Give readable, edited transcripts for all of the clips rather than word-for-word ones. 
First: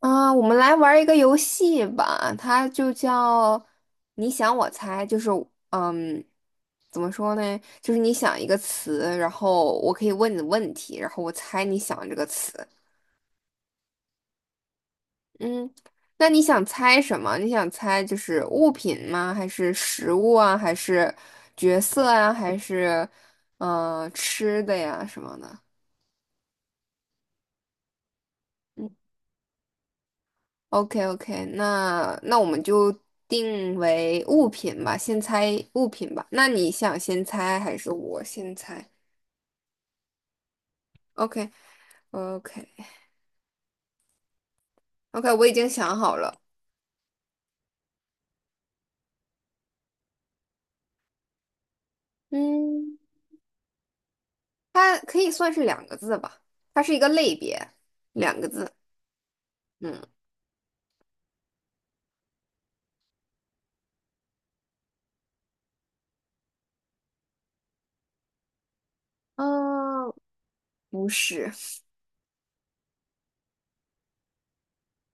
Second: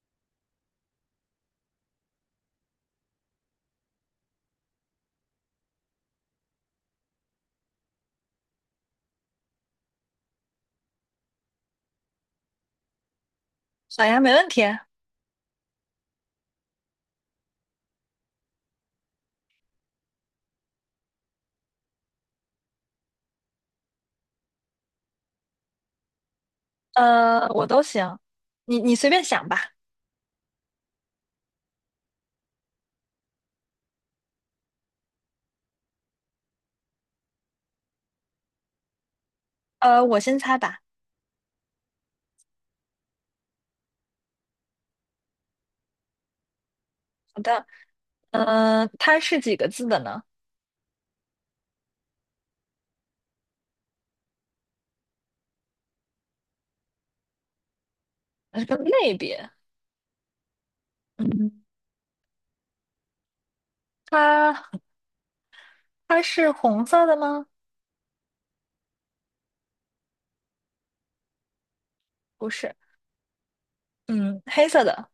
啊，我们来玩儿一个游戏吧，它就叫"你想我猜"，就是嗯，怎么说呢？就是你想一个词，然后我可以问你问题，然后我猜你想这个词。好呀，没问题。嗯，那你想猜什么？你想猜就是物品吗？还是食物啊？还是角色啊？还是吃的呀什么的？呃，我都行，你嗯。你随便想吧。OK OK，那我们就定为物品吧，先猜物品吧。那你想先猜还是我先猜呃，我先猜吧。？OK OK OK，我已经想好了。好的，呃，它是几个字的呢？嗯，它可以算是两个字吧，它是一个类别，两个它是字。个类别。嗯嗯，它它是红色的吗？啊，呃不是，不是。嗯，黑色的，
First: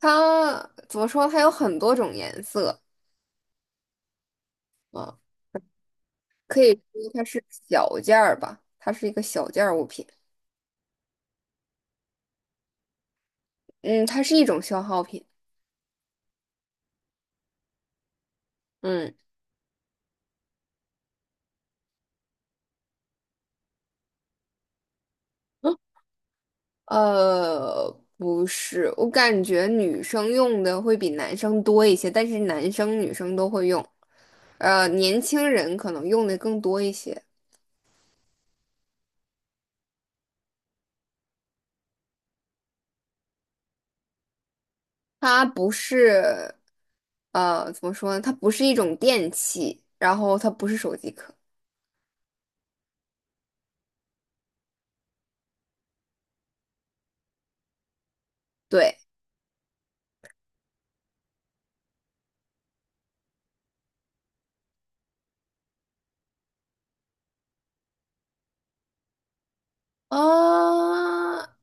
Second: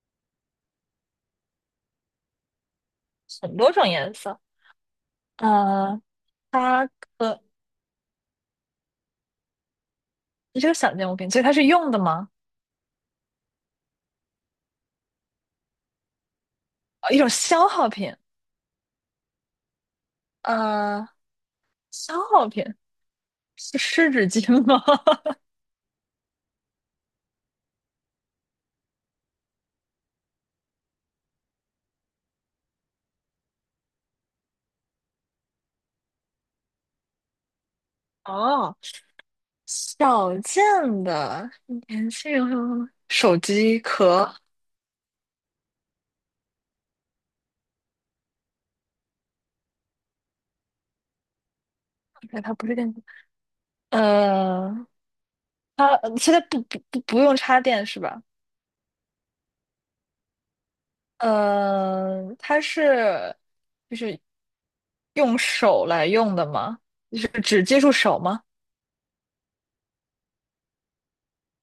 它怎么说？它有很多种颜色很多种颜色。啊，呃，可以它说它可是小件儿吧，它是一个小件儿物品。这是个小件物品，所以它是用的吗？嗯，它是一种消耗品。呃一种消耗品。嗯。呃，消耗品是湿纸巾吗？呃，不是，我感觉女生用的会比男生多一些，但是男生女生都会用，年轻人可能用的更多一些。哦，小件的，年轻人会用手机壳，它不是，怎么说呢？它不是一种电器，然后它不是手机壳，哎，它不是电子，呃，它现在不用插电是吧？对，呃，它是用手来用的吗？就是只接触手吗？啊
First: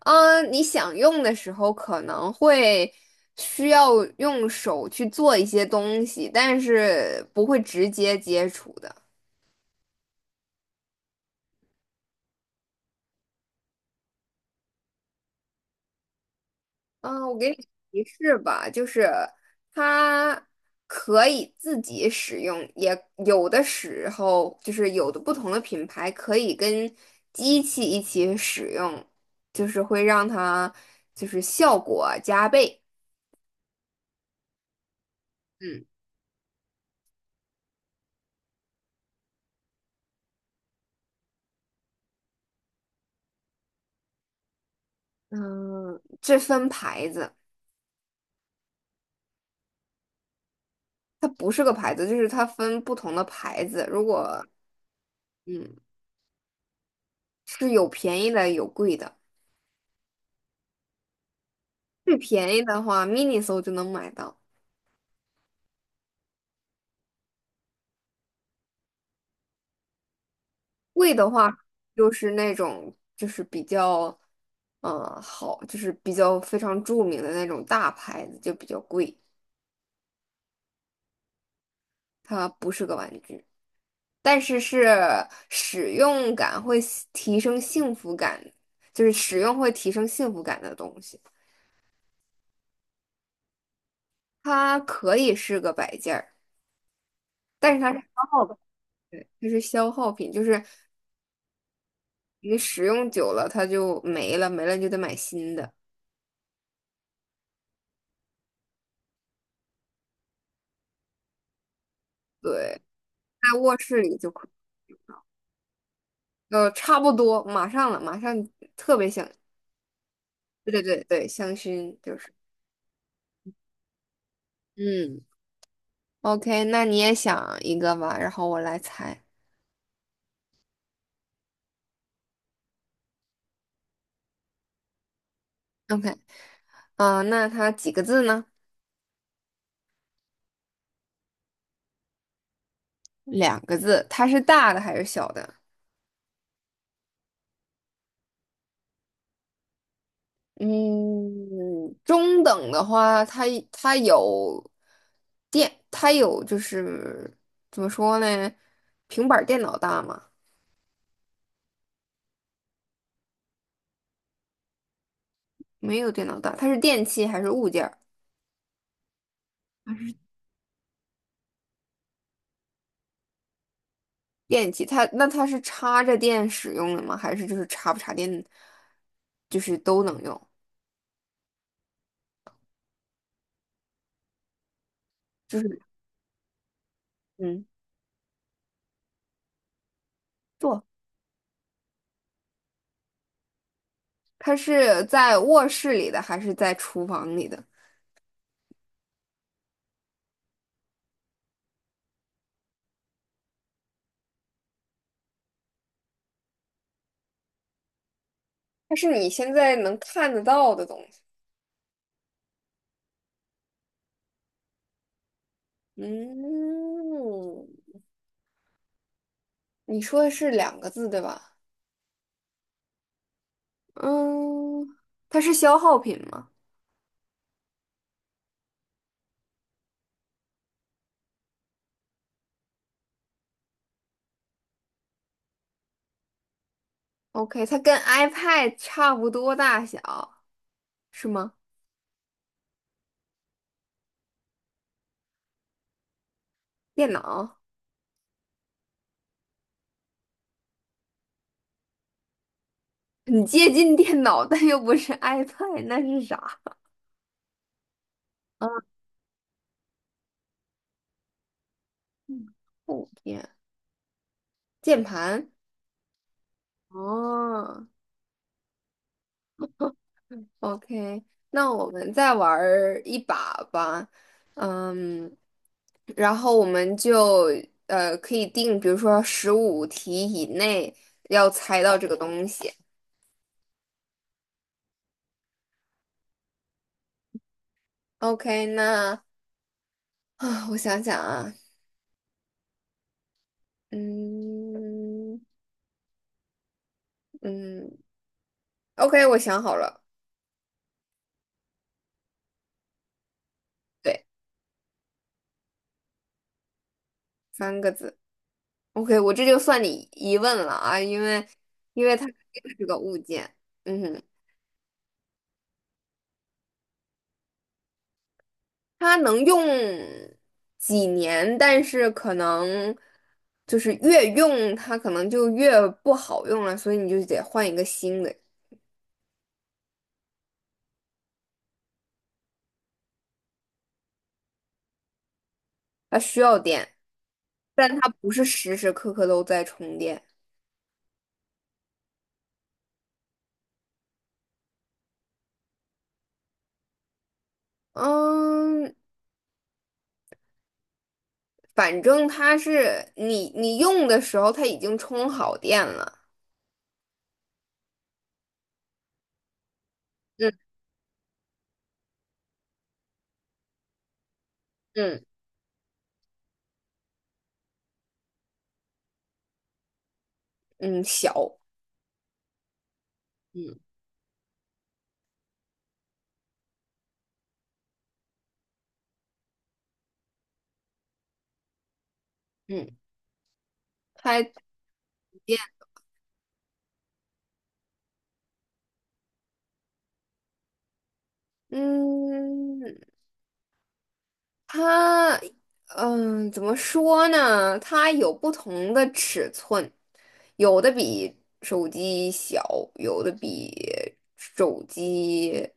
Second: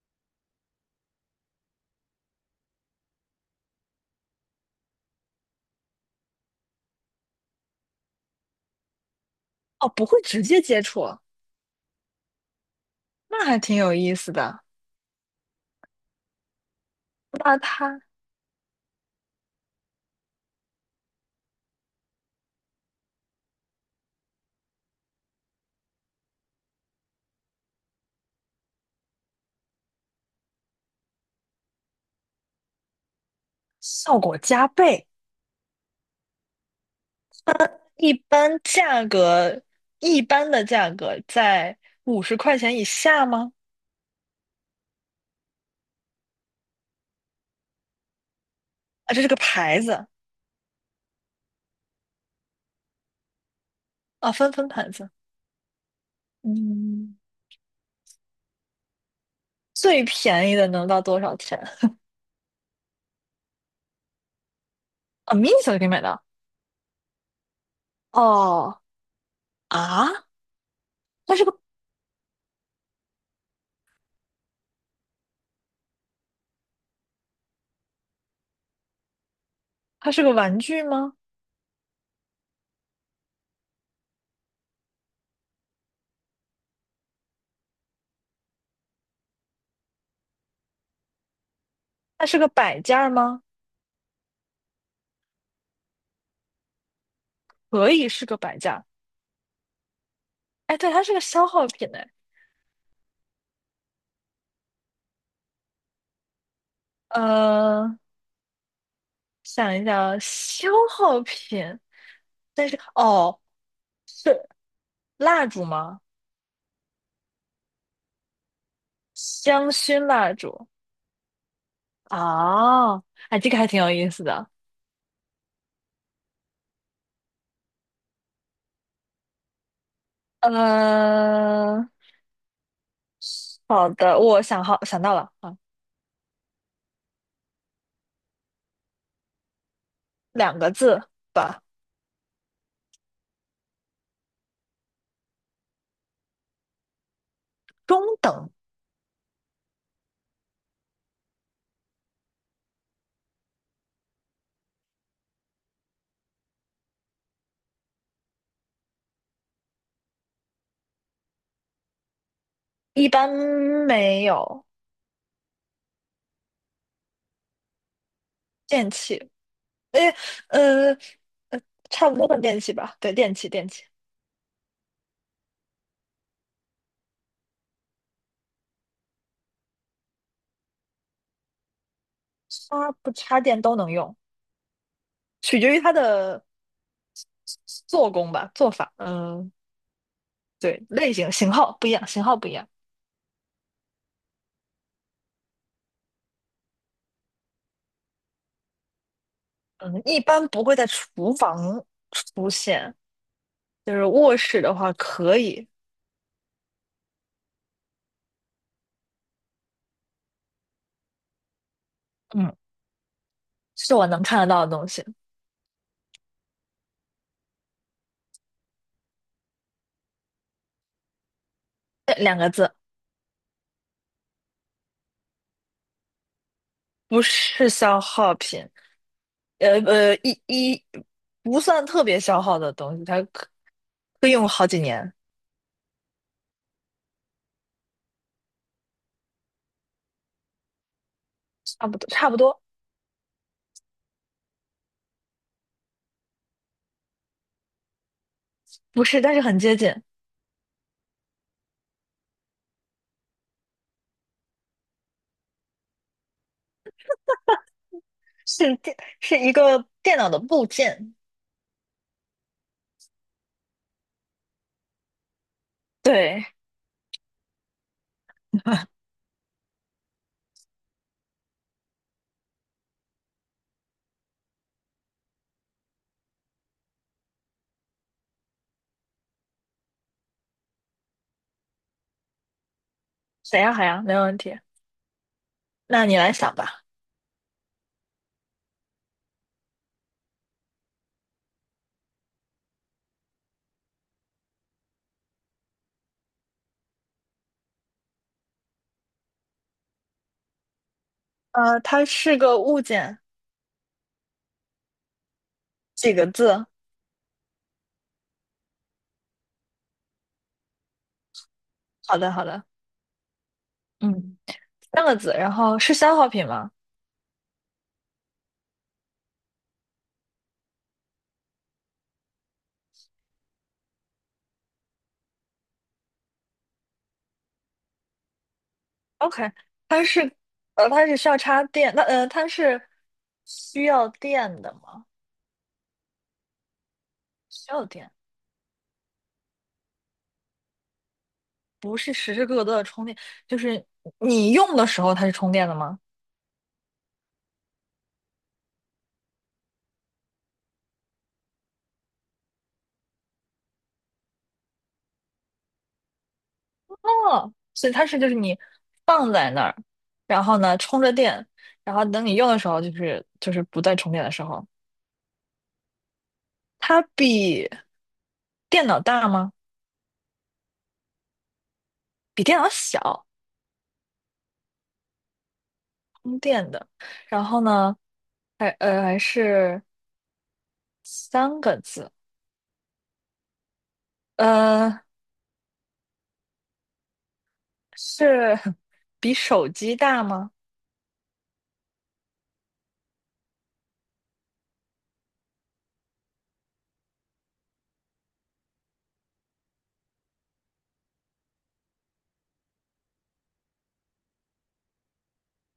你想用的时候可能会需要用手去做一些东西，但是不会直接接触的。哦，不会直接接触啊，那还挺有意思的。嗯，我给你那它提示吧，就是它可以自己使用，也有的时候就是有的不同的品牌可以跟机器一起使用，就是会让它就是效果加倍。效果加倍，嗯一般价格，一般的价格在五十块钱以下吗？嗯，这分牌子，啊，这是个牌子它不是个牌子，就是它分不同的牌子。如啊，果分牌子。嗯嗯，是有便宜的有贵的，最便宜的能到多少钱？最便宜的话，Miniso 就能买到。啊，mini 小就可以买到。哦，啊，贵的它是话，个就是那种就是比较，好，就是比较非常著名的那种大牌子就比较贵，它是个玩具吗？它不是个玩具，但是是使用感会喜提升幸福感，就是使用会提升幸福感的东西。它是个摆件儿吗？它可以是个摆件儿，但是可它是以消是个耗摆品，件儿。它是消耗品，就是哎，对，它是个消耗品哎。你使用久了它就没了，没了你就得买新的。呃，想一想啊，消耗品，但是对，哦，在卧室里就是可。蜡烛吗？差不多，马上了，马上特别想，香薰蜡烛对对对对，香薰就是，啊，哎，这个还挺有意思的。嗯，OK，那你也想一个吧，然后我来猜嗯，好的，我想好想到了啊，，OK，啊，那它几个字呢？两个字。吧。两个字，它是大的还是小的？中等，嗯，中等的话，它有电，它有就是怎么说呢？平板儿电脑大吗？一般没有没有电脑大，它是电器还是物件儿电器，哎，呃呃，差不多的电器吧，对，电器，电器，它那它是插着电使用的吗？还是就是插不插电，就是都能用？插不插电都能用，就取决于是它的嗯，做工吧，做法，嗯、对，坐，类型型号不一样，型号不一样，它是在卧室里的还是在厨房里的？嗯，一般不会在厨房出现，就是卧室的话可以，它是你现在能看得到的东西。嗯，是我能看得到的东西，嗯，你说的是两个字对吧？嗯，它是消耗品吗不是消耗品，呃呃，一一不算特别消耗的东西，它可以用好几年，？OK，它跟 iPad 差不多大小，是吗？差不多，电脑，不是，但是很接近，很接近电脑，但又不是 iPad，那是啥？是啊。电是一个电脑的部件。嗯后天键盘对，哦 ，OK，那我们再玩儿一把吧，嗯，然后我们就可以定，比如说15题以内要猜到这个东西。谁呀？海洋，没问题。那你来想吧。OK，那啊，我想想啊，嗯嗯，OK，我想好了，呃，它是个物件，对，几个字？三个字。OK，我这就算你一问了啊，因为好它的，是好的，这个物件，嗯哼。嗯，三个字。然后是消耗品吗它能用几年，但是可能就是越用它可能就越不好用了，所以你就得换一个新的。？OK，它是，呃，它是需要插电，那呃，它是需要电的吗？它需要电，需要但它电，不是时时刻刻都在充电。不是时时刻刻都在充电，就是你用的时候它是充电的吗？嗯，反正它是你用的时候它已经充好电了。哦，所以它是就是你放在那儿，然后嗯呢充着电，然后等你用的时候就是不再充电的时候，嗯它比电脑大吗？嗯，小，比电脑小，嗯充电的。然后呢，还呃还是三个字，嗯，它不呃电是 比手机大吗？嗯。它，怎么说呢？它有不同的尺寸，有的比手机小，有的比手机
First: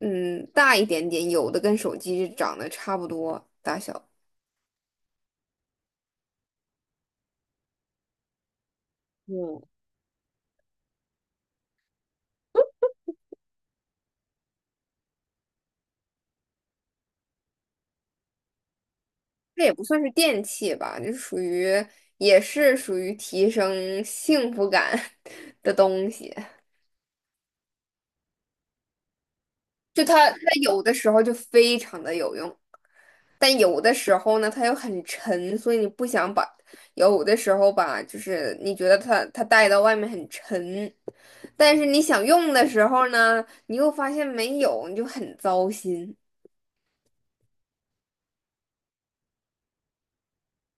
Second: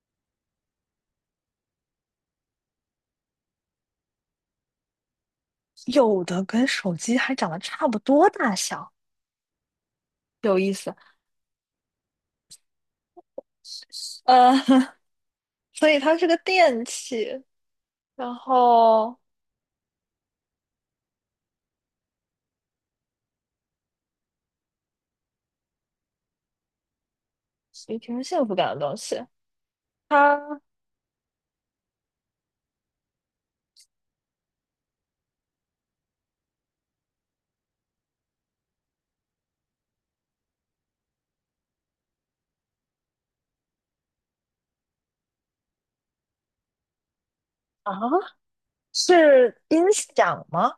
嗯大一点点，有的跟手机长得差不多大小。有的跟手机还长得差不多大小，嗯，有意思。呃，所以它是个电器，然后这也不算是电器吧，就属于也是属于提升幸福感 的东西。也挺有幸福感的东西。就它它有的时候就非常的有用。但有的时候呢，它又很沉，所以你不想把，有的时候吧，就是你觉得它带到外面很沉，但是你想用的时候呢，你又发现没有，你就很糟心。啊，是音响吗？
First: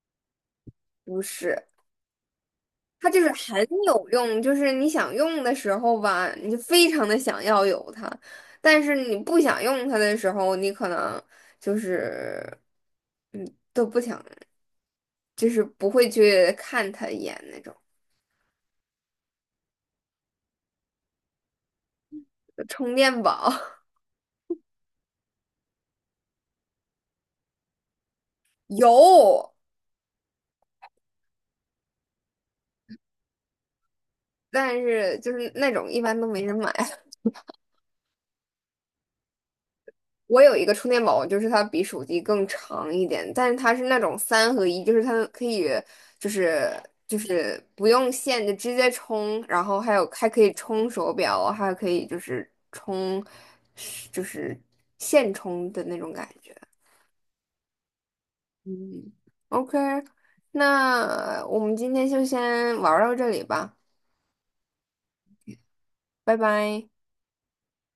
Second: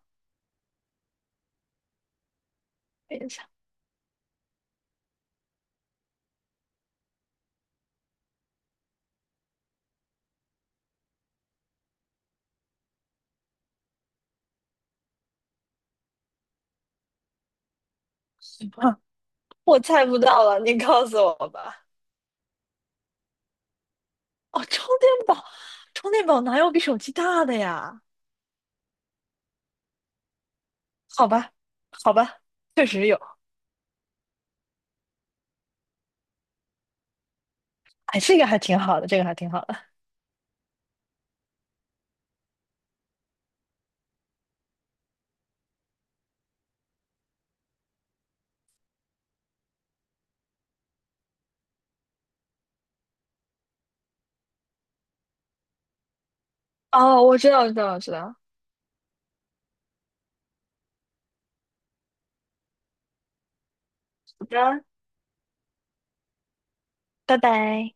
不是，它等就一是下，很有用，就是你想用的时候吧，你就非常的想要有它，但是你不想用它的时候，你可能就是嗯都不想，就是不会去看它一眼那种，我猜不到了，你告诉我吧。就充电宝。哦，充电宝，充电宝哪有比手机大的呀？有，好吧，好吧，确实有。但是就是那种一般都没人买。哎，这个还挺好的，这个还挺好的。我有一个充电宝，就是它比手机更长一点，但是它是那种三合一，就是它可以就是就是不用线就直接充，然后还有还可以充手表，还可以就是充就是线充的那种感觉。我知道。嗯，OK，那我们今天就先玩儿到这里吧，好的，拜拜。拜拜。